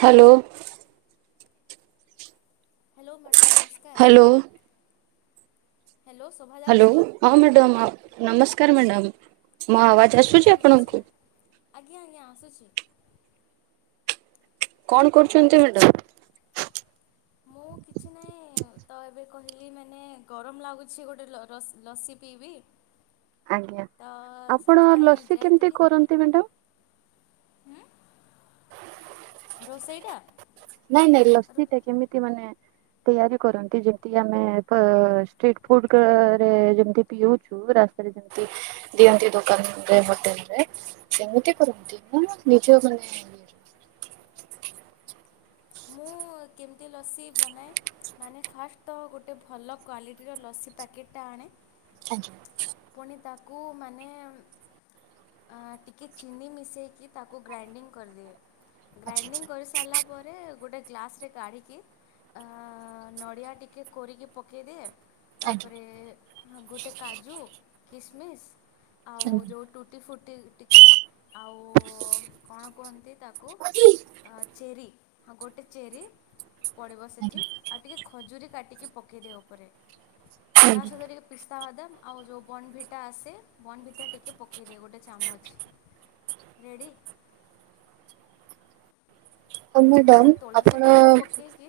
Hello. Hello madam ନମ hello. Hello Shobha hello ଯାଉଛି ହଁ ମ୍ୟାଡ଼ାମ୍ ନମସ୍ କାର୍ ମ୍ୟାଡ଼ାମ୍। ମୋ ଆବାଜ୍ ହଁ ଆସୁଛି ମ୍ୟାଡ଼ାମ୍ ଆପଣଙ୍କୁ? ନମସ୍କାର। ଆଜ୍ଞା ଆଜ୍ଞା ଆସୁଛି। କଣ କରୁଛନ୍ତି ମ୍ୟାଡାମ୍? ମୁଁ କିଛି ନାହିଁ ତ ଏବେ କହିଲି ମାନେ ଗରମ ଲାଗୁଛି ଗୋଟେ ଲ ଲ ଲସି ପିଇବି ଆଜ୍ଞା ତ ଆପଣ ସେଥିପାଇଁ ଲସି କେମିତି ଯାଇଥିଲି କରନ୍ତି ମ୍ୟାଡ଼ାମ୍? ହୁଁ [inaudible] ସେଇଟା? ନାଇଁ ନାଇଁ ଲସି ଟା କେମିତି ମାନେ ତିଆରି କରନ୍ତି ଯେମତି ଆମେ ଏକ ଷ୍ଟ୍ରିଟ୍ ଫୁଡ୍ ରେ ଯେମିତି ପିଉଛୁ ରାସ୍ତାରେ ଯେମତି ଦିଅନ୍ତି ଦୋକାନରେ ହୋଟେଲରେ ସେମିତି କରନ୍ତି ନା ନିଜ ମାନେ ଇଏ ରେ? [inaudible] ମୁଁ କେମିତି ଲସି ବନାଏ ମାନେ ଫାଷ୍ଟ୍ ତ ଗୋଟେ ଭଲ କ୍ୱାଲିଟୀର ଲସି ପ୍ୟାକେଟ୍ ଟା ଆଣେ ଆଜ୍ଞା। କୁ ମାନେ ଆଁ ଟିକେ ଚିନି ମିଶେଇକି ତାକୁ ଗ୍ରାଇଣ୍ଡିଙ୍ଗ୍ କରିଦେଵେ ଗ୍ରାଇଣ୍ଡିଙ୍ଗ୍ କରି ସାରିଲା ପରେ ଗୋଟେ ଗ୍ଲାସରେ କାଢିକି ଆଁ ନଡିଆ ଟିକେ କୋରିକି ପକେଇଦିଏ ତାପରେ ଗୋଟେ କାଜୁ କିସମିସ୍ ଆଉ ଯୋଉ ଟୁଟି ଫୁ ଟି ଟିକେ ଆଉ କଣ କୁହନ୍ତି ତାକୁ ଆଁ ଚେରି। ହଁ ଗୋଟେ ଚେରୀ ପଡ଼ିବ ସେଠି ଆଉ ଟିକେ ଖଜୁରୀ କାଟି କି ପକାଇଦିଏ ଉପରେ। ତା ସହିତ ଟିକେ ପିସ୍ତାବାଦାମ ଆଉ ଯୋଉ ବର୍ଣ୍ଣଭିଟା ଆସେ ବର୍ଣ୍ଣଭିଟା ଟିକେ ପକେଇଦିଏ ଗୋଟେ ଚାମଚ୍। ରେଡ୍ଡୀ? ସେଠି ମ୍ୟାଡ଼ାମ ଗୋଟେ ତୁଳସୀ ଆପଣ ପତ୍ର ପକେଇକି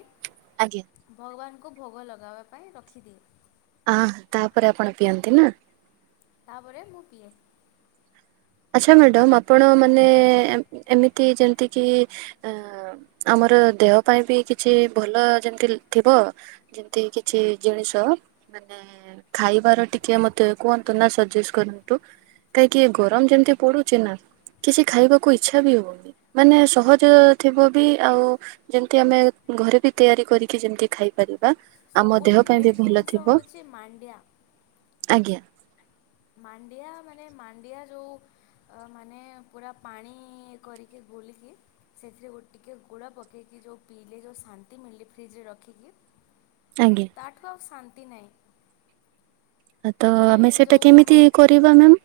ଆଜ୍ଞା ଭଗବାନ ଙ୍କୁ ଭୋଗ ଲଗାହେବା ପାଇଁ ରଖିଦିଏ। ଆହାଃ ତାପରେ ଆପଣ ପିଅନ୍ତି ନା? ତାପରେ ମୁଁ ପିଏ। ଆଚ୍ଛା ମ୍ୟାଡ଼ମ୍ ଆପଣ ମାନେ ଏମ୍ ଏମିତି ଯେମିତି କିି ଆଁ ଆମର ଦେହ ପାଇଁ ବି କିଛି ଭଲ ଯେମିତି ଥିବ ଯେମିତି କିଛି ଜିନିଷ ମାନେ ଖାଇବାର ଟିକେ ମତେ କୁହନ୍ତୁ ନା ସଜେଷ୍ଟ୍ କରନ୍ତୁ କାହିଁକି ଗରମ ଯେମତି ପଡୁଚି ନା କିଛି ଖାଇବାକୁ ଇଚ୍ଛା ବି ହଉନି ମାନେ ସହଜ ଥିବ ବି ଆଉ ଯେମତି ଆମେ ଘରେ ବି ତିଆରି କରିକି ଯେମତି ଖାଇପାରି ସବୁଠୁ ବେଷ୍ଟ୍ ଜିନିଷ ହଉଛି ମାଣ୍ଡିଆ। ଆଜ୍ଞା। ମାଣ୍ଡିଆ ମାନେ ମାଣ୍ଡିଆ ଯୋଉ ମାନେ ପୁରା ପାଣି କରିକି ଗୋଲିକି ସେଥିରେ ଗୋ ଟିକେ ଗୁଡ଼ ପକେଇକି ଯୋଉ ପିଇଲେ ଯୋଉ ଶାନ୍ତି ମିଲେ ଫ୍ରିଜ ରେ ରଖିକି ଆଜ୍ଞା ତାଠୁ ଆଉ ଶାନ୍ତି ଶାନ୍ତି ନାହିଁ। ତ ପୁଣି ଆମେ ସେଇଟା ଯେଉଁ ଆମ କେମିତି କରିବା ମ୍ୟାମ୍?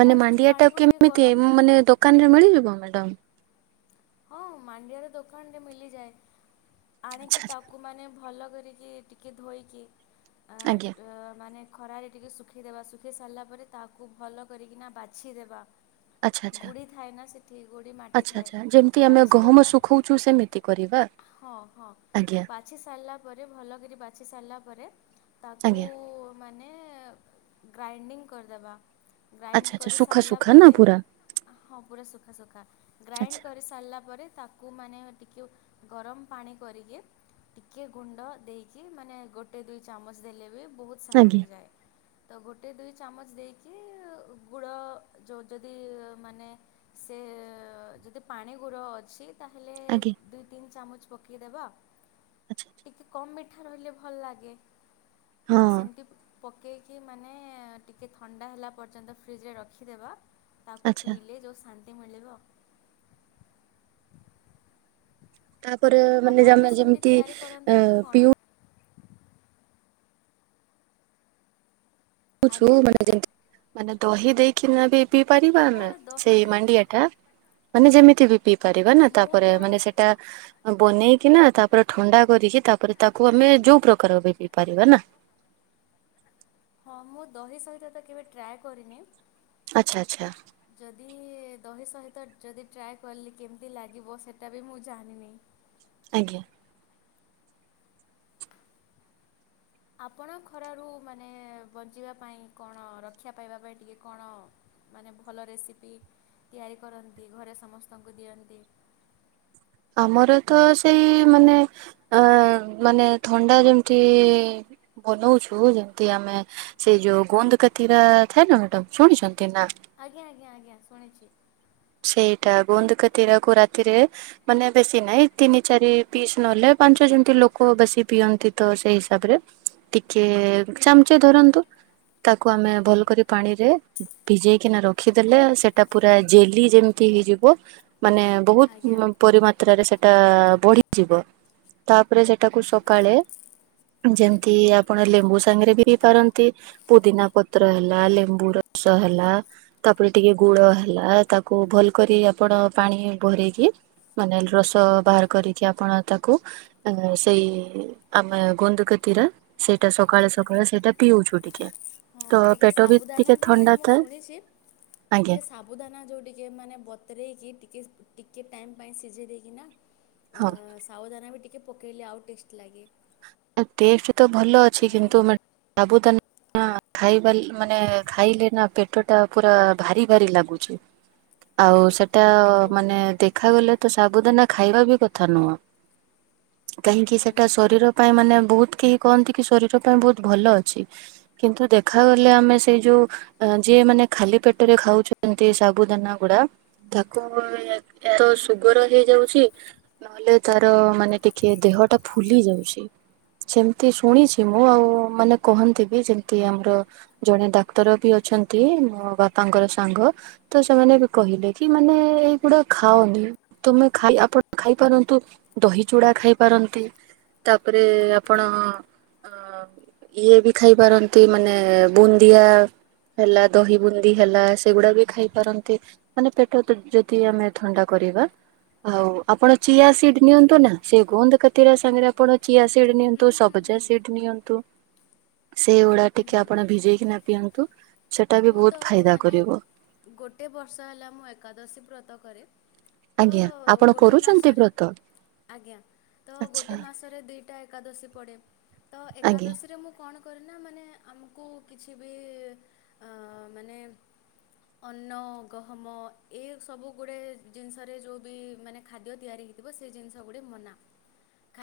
ମାନେ ଫାଷ୍ଟ ମାଣ୍ଡିଆ ଟା ପାଣିକୁ ଟିକେ କେମିତି ଗରମ ମାନେ ଦୋକାନରେ ମିଳିଯିବ? ମ୍ୟାଡ଼ମ। ହଁ ମାଣ୍ଡିଆର ଦୋକାନରେ ମିଲିଯାଏ। ଆଚ୍ଛା ଆଣିକି ତାକୁ ମାନେ ଭଲ କରିକି ଟିକେ ଧୋଇକି ଆଜ୍ଞା। ମାନେ ଖରାରେ ଟିକେ ଶୁଖେଇଦବା ଶୁଖେଇ ସାରିଲା ପରେ ତାକୁ ଭଲ କରିକିନା ବାଛିଦେବା ଆଜ୍ଞା ଆଚ୍ଛା ଆଚ୍ଛା ଗୁଡ଼ି ଥାଏ ନା ସେ ଠି ଗୋଡ଼ି ମାଟି ଆଚ୍ଛା ଥାଏ। ଆଚ୍ଛା ଯେମିତି ଆମେ ବାଛି ଗହମ ଦେଲ ଶୁଖଉଛୁ ସେମିତି କରିବା। ହଁ ହଁ ଆଜ୍ଞା ବାଛି ସାରିଲା ପରେ ଭଲ କରି ବାଛି ସାରିଲା ପରେ ତାକୁ ଆଜ୍ଞା ମାନେ ମାନେ ଗ୍ରାଇଣ୍ଡିଙ୍ଗ କରିଦେବା। ଆଚ୍ଛା ଗ୍ରାଇଣ୍ଡ ଆଚ୍ଛା କରି ସୁଖା ସରିଲା ସୁୁଖା ନା ପରେ ପୁରା ହଁ ପୁରା ସୁଖ ସୁଖା ଆଚ୍ଛା ଗ୍ରାଇଣ୍ଡ ତାପରେ ତାକୁ ମାନେ ଟିକେ ଗରମ ପାଣି କରିକି ଟିକଏ ଗୁଣ୍ଡ ଦେଇକି ମାନେ? ଗୋଟେ ଦୁଇ ଚାମଚ ଦେଲେ ବି ବହୁତ ସାରା ଆଜ୍ଞା ହେଇଯାଏ। ତ ଗୋଟେ ଦୁଇ ଚାମଚ ଦେଇକି ଗୁଡ଼ ଯେଉଁ ଯଦି ମାନେ ସେ ଯଦି ପାଣି ଗୁଡ ଅଛି ତାହେ ଆଜ୍ଞା। ଚାମଚ ପକେଇଦବ ଆଚ୍ଛା। ଟିକେ କମ୍ କଠୁଆରହିଲେ ଭଲ ଲାଗେ। ତ ହଁ ସେମିତି ପକାଇକି ମାନେ ଟିକିଏ ଥଣ୍ଡା ହେଲା ପର୍ଯ୍ୟନ୍ତ ଫ୍ରିଜରେ ରଖିଦେବା। ତାକୁ ଆଚ୍ଛା ପିଇଲେ ଯୋଉାନ୍ତି। କେ ମିଳିବ ତାପରେ ମାନେ ଜେ ଆପଣ ବି ସେମିତି ଯେମିତି ତିଆରି କରନ୍ତି ଅ ନା କଣ? ପିଉ କଛୁ ଆଜ୍ଞା ମାନେ ଯେମିତି ମାନେ ଦହି ଦେଇକିନା ବି ଏ ପରିପାମେ ହଁ ଦହି ସେଇ ବି ମଡିଟା ମାନେ ଯେମିତି ବି ପି କରିବା ନା ମୁଁ ତ ତାପରେ ମାନେ ସେଟା ବନେଇକି ନା ତାପରେ ଥଣ୍ଡା କରିକି ତାପରେ ତାକୁ ଆମେ ଯୋଉ ପ୍ରକାର ବି ପିଇ ପାରିବା ନା ହଁ ମୁଁ ଦହି ସହିତ ତ କେବେ ଟ୍ରାଏ କରିନି ଆଛା ଆଛା। କି ଦହି ସହିତ ଯଦି ଟ୍ରାଏ କଲି କେମିତି ଲାଗିବ ସେଇଟା ବି ମୁଁ ଜାଣିନି ଆଜ୍ଞା। ଆପଣ ଖରାରୁ ମାନେ ବଞ୍ଚିବା ପାଇଁ କଣ ରକ୍ଷା ପାଇବା ପାଇଁ ଟିକେ କଣ ମାନେ ଭଲ ରେସିପି ତିଆରି କରନ୍ତି ଘରେ ସମସ୍ତଙ୍କୁ ଦିଅନ୍ତି। ଆମର ତ ସେଇ ମାନେ ଅ ମାନେ ଥଣ୍ଡା ଯେମିତି ବନଉଛୁ ଯେମିତି ଆମେ ସେଇ ଯୋଉ ଗୋନ୍ଦ କାତିରା ଥାଏ ନା ମ୍ୟାଡ ଶୁଣିଛନ୍ତି। ଆଜ୍ଞା ଆଜ୍ଞା ଆଜ୍ଞା ଶୁଣିଛି। ସେଇଟା ଗୋନ୍ଦକା ୀରାକୁ ରାତିରେ ମାନେ ବେଶୀ ନାହିଁ ତିନି ଚାରି ପିସ୍ ନହେଲେ ପାଞ୍ଚ ଯେମିତି ଲୋକ ବେଶୀ ପିଅନ୍ତି ତ ସେଇ ହିସାବରେ ଟିକେ ଚାମଚ ଧରନ୍ତୁ ତାକୁ ଆମେ ଭଲ କରି ପାଣିରେ ଭିଜେଇକିନା ରଖିଦେଲେ ସେଟା ପୁରା ଜ ଯେମିତି ହେଇଯିବ ମାନେ ଆଜ୍ଞା ବହୁତ ପରିମାତ୍ରାରେ ସେ ଟା ବଢିଯିବ ତାପରେ ସେଟାକୁ ସକାଳେ ଯେମିତି ଆପଣ ଲେମ୍ବୁ ସାଙ୍ଗରେ ବିଇ ପାରନ୍ତି ପୁଦିନା ପତ୍ର ହେଲା ଲେମ୍ବୁ ରସ ହେଲା ତାପରେ ଟିକେ ଗୁଳ ହେଲା ତାକୁ ତାକୁ ଭଲ କରି ଆପଣ ପାଣି ଭରଇକି ମାନେ ରସ ବାହାର କରିକି ଆପଣ ତାକୁ ସେଇ ଆମେ ଗୋଧୁକତିର ସେଇଟା ସକାଳେ ସକାଳେ ସେଇଟା ପିଉଛୁ ଟିକେ ତ ହଁ ଟିକେ ପେଟ ବି ସାବୁଦାନା ଟିକେ ବି ଥଣ୍ଡା ମୁଁ ଥାଏ ଶୁଣିଛି ଆଜ୍ଞା ଟିକେ ସାବୁଦାନା ଯୋଉଠିକ ଟିକେ ମାନେ ବତରୋଇକି ଟିକେ ଟିକେ ଟାଇମ୍ ପାଇଁ ସିଝେଇ ଦେଇକିନା ଅ ହଁ ସାାବଧାନ ବି ଟିକେ ଟିକେ ପକେଇଲେ ଆଉ ଟେଷ୍ଟ ଲାଗେ। ଟେଷ୍ଟ ତ ଭଲ ଅଛି ତାର କିନ୍ତୁ ସାବୁ [unintelligible] ନା ଖାଇବା ମାନେ ଖାଇଲେ ନା ପେଟ ଟା ପୁରା ଭାରି ଭାରି ଲାଗୁଛି ଆଉ ସେ ଟା ଓହୋ। ମାନେ ଦେଖାଗଲେ ତ ସବୁଦିନ ଖାଇବା ବି କଥା ନୁହଁ। କାହିଁକି ହୁଁ ସେଟା ଶରୀର ମାନେ ବହୁତ କେହି କହନ୍ତି କି ଶରୀର ପାଇଁ ବହୁତ ଭଲ ଅଛି କିନ୍ତୁ ଦେଖାଗଲେ ଆମେ ସେଇ ଯୋଉ ଯିଏ ମାନେ ଖାଲି ପେଟରେ ଖାଉଛନ୍ତି ସାବୁ ଦାନା ଗୁଡା ତାକୁ ଏତ ସୁଗର ହେଇଯାଉଛି ନହେଲେ ତାର ମାନେ ଟିକେ ଦେହଟା ଫୁଲି ଯାଉଛି। ସେମିତି ଶୁଣିଛି ମୁଁ ଆଉ ମାନେ କହନ୍ତି ବି ଯେମତି ଆମର ଜଣେ ଡାକ୍ତର ବି ଅଛନ୍ତି ମୋ ବାପାଙ୍କର ସାଙ୍ଗ ତ ସେମାନେ ବି କହିଲେ କି ମାନେ ଏଇଗୁଡା ଖାଅନି ତମେ ଖାଇ ପା ଆପଣ ଖାଇପାରନ୍ତୁ ଦହି ଚୁଡା ଖାଇପାରନ୍ତି ତା ତାପରେ ଆପଣ ଅ ଇଏ ବି ଖାଇପାରନ୍ତି ମାନେ ବୁନ୍ଦିଆ ହେଲା ଦହି ବୁନ୍ଦି ହେଲା ସେଗୁଡା ବି ଖାଇପାରନ୍ତି ମାନେ ପେଟ ଯଦି ଆମେ ଥଣ୍ଡା କରିବା ଆଉ ଆପଣ ଚିଆସିଡ ନିଅନ୍ତୁ ନା ସେ ଗୋନ୍ଦ କାତି ସାଙ୍ଗରେ ଆପଣ ଚିଆ ସିଡ୍ ହୁଁ ନିଅନ୍ତୁ ହୁଁ ହୁଁ ସବଜା ସିଡ୍ ନିଅନ୍ତୁ। ସେଇଗୁଡା ହୁଁ ଟିକେ ଆପଣ ଭିଜେଇକି ନା ପିଅନ୍ତୁ। ସେଟା ବି ମୁଁ ବହୁତ ତ ଫାଇଦା ମାନେ କରିବ ଗୋଟେ ବର୍ଷ ହେଲା ମୁଁ ଏକାଦଶୀ ବ୍ରତ କରେ। ତ ଆଜ୍ଞା ଆପଣ ଗୋଟେ କରୁଛନ୍ତି ମାସରେ ବ୍ରତ? ଆଜ୍ଞା ତ ଆଚ୍ଛା ଗୋଟେ ମାସରେ ଦିଟା ଏକା ଏକ ଏକାଦଶୀ ପଡେ। ତ ଆଜ୍ଞା ଏକାଦଶୀରେ ମୁଁ କଣ କରେନା ମାନେ ଆମକୁ କିଛି ବି ଅ ମାନେ ଅନ୍ନ ଗହମ ଏଇ ସବୁ ଗୁଡେ ଜିନିଷରେ ଯୋଉ ବି ମାନେ ଖାଦ୍ୟ ତିଆରି ହେଇଥିବ ସେ ଜିନିଷ ଗୁଡେ ମନା।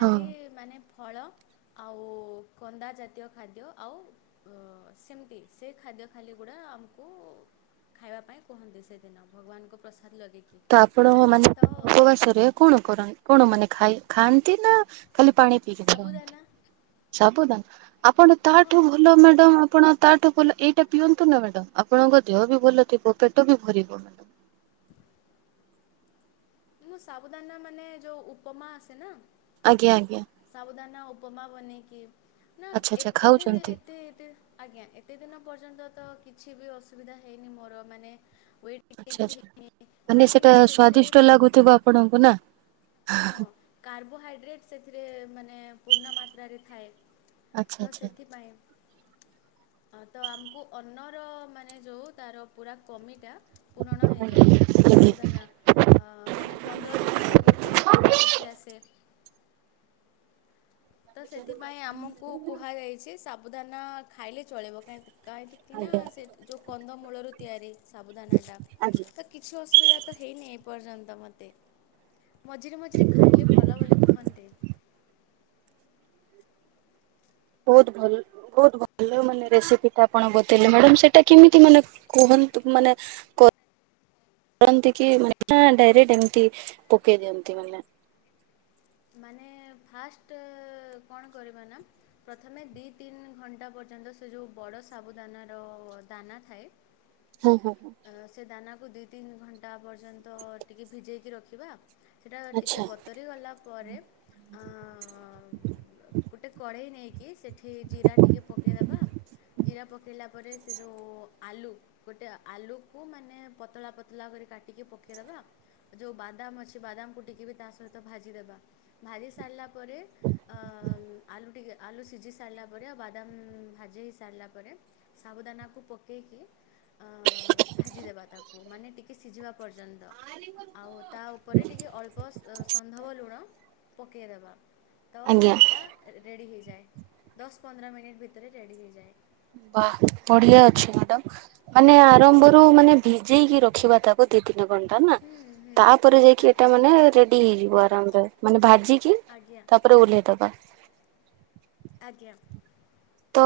ହଁ। ମାନେ ଫଳ ଆଉ କନ୍ଦା ଜାତୀୟ ଖାଦ୍ୟ ଆଉ ସେମିତି ସେ ଖାଦ୍ୟ ଖାଲିଗୁଡ଼ା ଆମକୁ ଖାଇବା ପାଇଁ କୁହନ୍ତି ସେଦିନ ଭଗବାନଙ୍କୁ ପ୍ରସାଦ ଲଗେଇ ତ ଆପଣ ମାନେ ଉପବାସରେ କଣ କରନ୍ତି କଣ ମାନେ ଖାଇ ଖାଆନ୍ତି ନା ଖାଲି ପାଣି ପିଇକି ରୁହନ୍ତି। ସାବୁଦାନା ସାବୁଦାନା। ଆପଣ ହଁ ତାଠୁ ଭଲ ଗୋଟେ ମ୍ୟାଡ଼ାମ ଆପଣ ତାଠୁ ଭଲ ଏଇ ଟ ପିଅନ୍ତୁ ନା ମ୍ୟାଡାମ ଆପଣଙ୍କ ଦେହ ବି ଭଲ ଥିବ ପେଟ ବି ଭରିବ। ମୁଁ ସାବୁଦାନା ମାନେ ଯୋଉ ଉପମା ଆସେ ନା। ଆଜ୍ଞା ଆଜ୍ଞା। ସାବୁଦାନା ଉପମା ବନେଇକି ନା ଆଚ୍ଛା ଆଚ୍ଛା ଏତେ ଖାଉଛନ୍ତି ଏତେ ଏ ଆଜ୍ଞା ଏତେ ଦିନ ପର୍ଯ୍ୟନ୍ତ ତ କିଛି ବି ଅସୁବିଧା ହେଇନି ମୋର ମାନେ ୱେଟ୍ ଗେନ୍ ଆଛା ବି ଆଛା ହେଇନି ମାନେ କାହିଁକି ସେଇଟା ନା ସେଥିରେ ସ୍ଵାଦିଷ୍ଟ ଲାଗୁଥିବ। ଆପଣଙ୍କୁ ନା ହଁ କାର୍ବୋହାଇଡ୍ରେଟ ସେଥି ରେ ମାନେ ପୂର୍ଣ୍ଣ ମାତ୍ରାରେ ଥାଏ। ଆଚ୍ଛା ତ ଆଚ୍ଛା। ସେଇଥିପାଇଁ ହ ତ ଆମକୁ ଅନର ମାନେ ଯୋଉ ତାର ପୁରା କମିଟା ପୂରଣ ଆଜ୍ଞା ହେଇଯାଏ ସାବୁଦାନା ଆଜ୍ଞା ଅ ମାନେ ପନ୍ଦର ଦିନରେ ଗୋଟେ ଏକାଦଶୀ ଆସେ। ତ ସେଥିପାଇଁ ଆମକୁ କୁହାଯାଇଛି ସାବୁଦାନା ଖାଇଲେ ଚଳିବ [unintelligible] କାହିଁକିତିନା ସେ ଯୋଉ କନ୍ଧମୂଳରୁ ତିଆରି ସାବୁଦାନା ତା ଆଜ୍ଞା। ତ କିଛି ଅଛି ସୁବିଧା ତ ହେଇନି ଏପର୍ଯ୍ୟନ୍ତ ମତେ ମଝିରେ ମଝିରେ ଖାଇଲେ ଭଲ ବୋଲି କୁହନ୍ତେ। ବହୁତ ଭଲ ବହୁତ ଭଲ ମାନେ ରେସିପି ଟା ଆପଣ ବତେଇଲେ ମାଡାମ ସେଟା କେମିତି ମାନେ କୁହନ୍ତୁ ମାନେ କର କରନ୍ତି ନା ଡାଇରେକ୍ଟ ଏମତି ପକେଇ ଦିଅନ୍ତି ମାନେ ମାନେ ଫାଷ୍ଟ କଣ କରିବା ନା ପ୍ରଥମେ ଦିଇ ତିନି ଘଣ୍ଟା ପର୍ଯ୍ୟନ୍ତ ସେ ଯେଉଁ ବଡ଼ ସାବୁଦାନାର ଦାନା ଥାଏ ହଁ ହଁ ହଁ ଅ ସେଦାନା ତାକୁ ଦୁଇ ତିନି ଘଣ୍ଟା ପର୍ଯ୍ୟନ୍ତ ଟିକିେ ଭିଜେଇକି ରଖିବା ସେଟା ଟିକେ ଆଚ୍ଛା ବତରି ଗଲା ପରେ ଗୋଟେ କଢେ ଡେଇନେଇକି ସେ ଏଠି ଜିରା ଟିକେ ପକେଇଦବା ଜିରା ପ ପକାଇଲା ପରେ ସେ ଯୋଉଁ ଆଲୁ ଗୋଟେ ଆଲୁକୁ ମାନେ ପତଳା ପତଳା କରି କାଟିକି ପକେଇଦେବା ଯୋଉଁ ବାଦାମ ଅଛି ବାଦାମକୁ ଟିକିବି ତା ସହିତ ଭାଜିଦେବା ଭାଜି ସାରିଲା ପରେ ଆଲୁଟିକେ ଆଲୁ ସିଝି ସାରିଲା ପରେ ଆଉ ବାଦାମ ଭାଜି ହେଇସାରିଲା ପରେ ସାବୁଦାନାକୁ ପକାଇକି ଅ ଭାଜିଦେବା ତାକୁ ମାନେ ଟିକେ ସିଝିବା ପର୍ଯ୍ୟନ୍ତ। ଆଉ ତା ଉପରେ ଟିକେ ଅଳ୍ପ ସନ୍ଧବ ଲୁଣ ପକେଇେ ଦେବା ତ ଆଜ୍ଞା। ସେଟା ରେଡି ହେଇଯାଏ। ଦଶ ପନ୍ଦର ମିନିଟ ଭିତରେ ରେଡି ହେଇଯାଏ। ବା ବଢିଆ ଅଛି ମ୍ୟାଡାମ ମାନେ ଆରମ୍ଭରୁ ମାନେ ଭିଜେଇକି ରଖିବା ତାକୁ ଦି ତି ତିନି ଘଣ୍ଟା ନା ହୁଁ ହୁଁ ତାପରେ ଯାଇକି ଏଇଟା ଆଜ୍ଞା ମାନେ ରେଡି ହେଇଯିବ [unintelligible] ମାନେ ଭାଜି ଭାଜିକି ଆଜ୍ଞା ତାପରେ ଓଲ୍ହେଇଦେବା ଆଜ୍ଞା ତ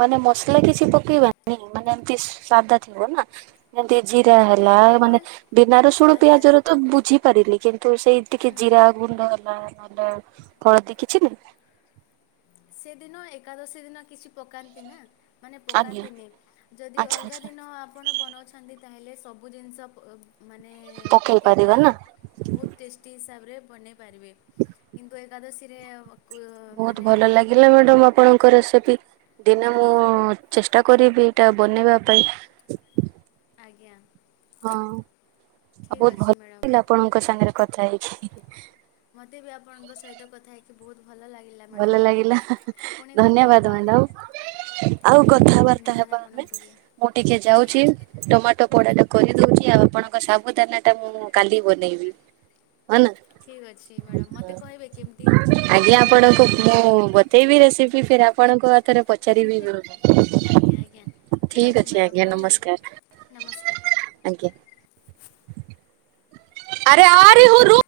ମାନେ ମସଲା କିଛି ପକେଇବାନି ମାନେ ଏମତି ସାଦା ଥିବ ନା ଯେମତି ଜିରା ହେଲା ମାନେ ନର୍ମାଲ୍ ବିନା ରସୁଣ ଆଜ୍ଞା ପିଆଜର ତ ବୁଝି ପାରିଲି କିନ୍ତୁ ସେଇ ଟିକେ ହୁଁ ଜିରା ଗୁଣ୍ଡ ହେଲା ହଳଦୀ କିଛି ନୁହୁଁ। ସେଦିନ ଏକାଦଶୀ ଦିନ କିଛି ପକାନ୍ତି ନା ମାନେ ଆଜ୍ଞା ପକାନ୍ତିନି ଯଦି ଆଚ୍ଛା ଅଲଗା ଆଚ୍ଛା ଦିନ ଆପଣ ବନଉଛନ୍ତି ତାହେଲେ ସବୁ ଜିନିଷ ମାନେ ପକେଇ ପାରିବା ପକେଇକି ନା ବହୁତ ଟେଷ୍ଟି ହିସାବରେ ବନେଇ ପାରିବେ କିନ୍ତୁ ଏକାଦଶୀ ସେ ହବ ବହୁତ ଭଲ ଲାଗେ ମ୍ୟାଡାମ ଆପଣଙ୍କ ରେସିପି ଦିନେ ମୁଁ ଚେଷ୍ଟା କରିବି ଏଇଟା ବନେଇବା ପାଇଁ ଆଜ୍ଞା। ହଁ। ଆଉ ଠିକ୍ ବହୁତ ଅଛି ଭଲ ମ୍ୟାଡ଼ମ୍ ଥିଲା ଆପଣଙ୍କ ସାଙ୍ଗରେ କଥା ହେଇକି। ମତେ ବି ଆପଣଙ୍କ ସହିତ କଥା ହେଇକି ବହୁତ ଭଲ ଲାଗିଲା ମ୍ୟାଡ଼ମ୍ ଭଲ ଲାଗିଲା ପୁଣି କଥା ଧନ୍ୟବାଦ ହେବା ମ୍ୟାଣ୍ଡାମ ଆଉ ବହୁତ ବହୁତ କଥାବାର୍ତା ଧନ୍ୟବାଦ ହେବା ଆମେ ଆପଣଙ୍କୁ ବି ମୁଁ ଟିକେ ଆଜ୍ଞା ଯାଉଛି ଟମାଟୋ ପୋଡାଟା କୁ କରିଦଉଛି ଆଉ ଆପଣଙ୍କ ସାବୁ ଦାନା ଟା ମୁଁ କାଲି ବନେଇବି। ହଁ ନା ଠିକ୍ ଅଛି ମ୍ୟାଡାାମ ମତେ କହିବେ କେମତି କେମତି ଆଜ୍ଞା ଲାଗିଲା କଣ? ମୁଁ ଆପଣଙ୍କୁ ବତେଇବି ରେସିପି କି ଫରେ ଆପଣଙ୍କ ରେ ପଚାରିବି ଆଜ୍ଞା ଆଜ୍ଞା ଠିକ୍ ଠିକ ଅଛି ମ୍ୟାଡ଼ାମ୍ ଆଜ୍ଞା ରହିଲି ନମସ୍କାର ନମସ୍କାର। ଆଜ୍ଞା। ଆରେ ଆରେ ହୁ ରୁ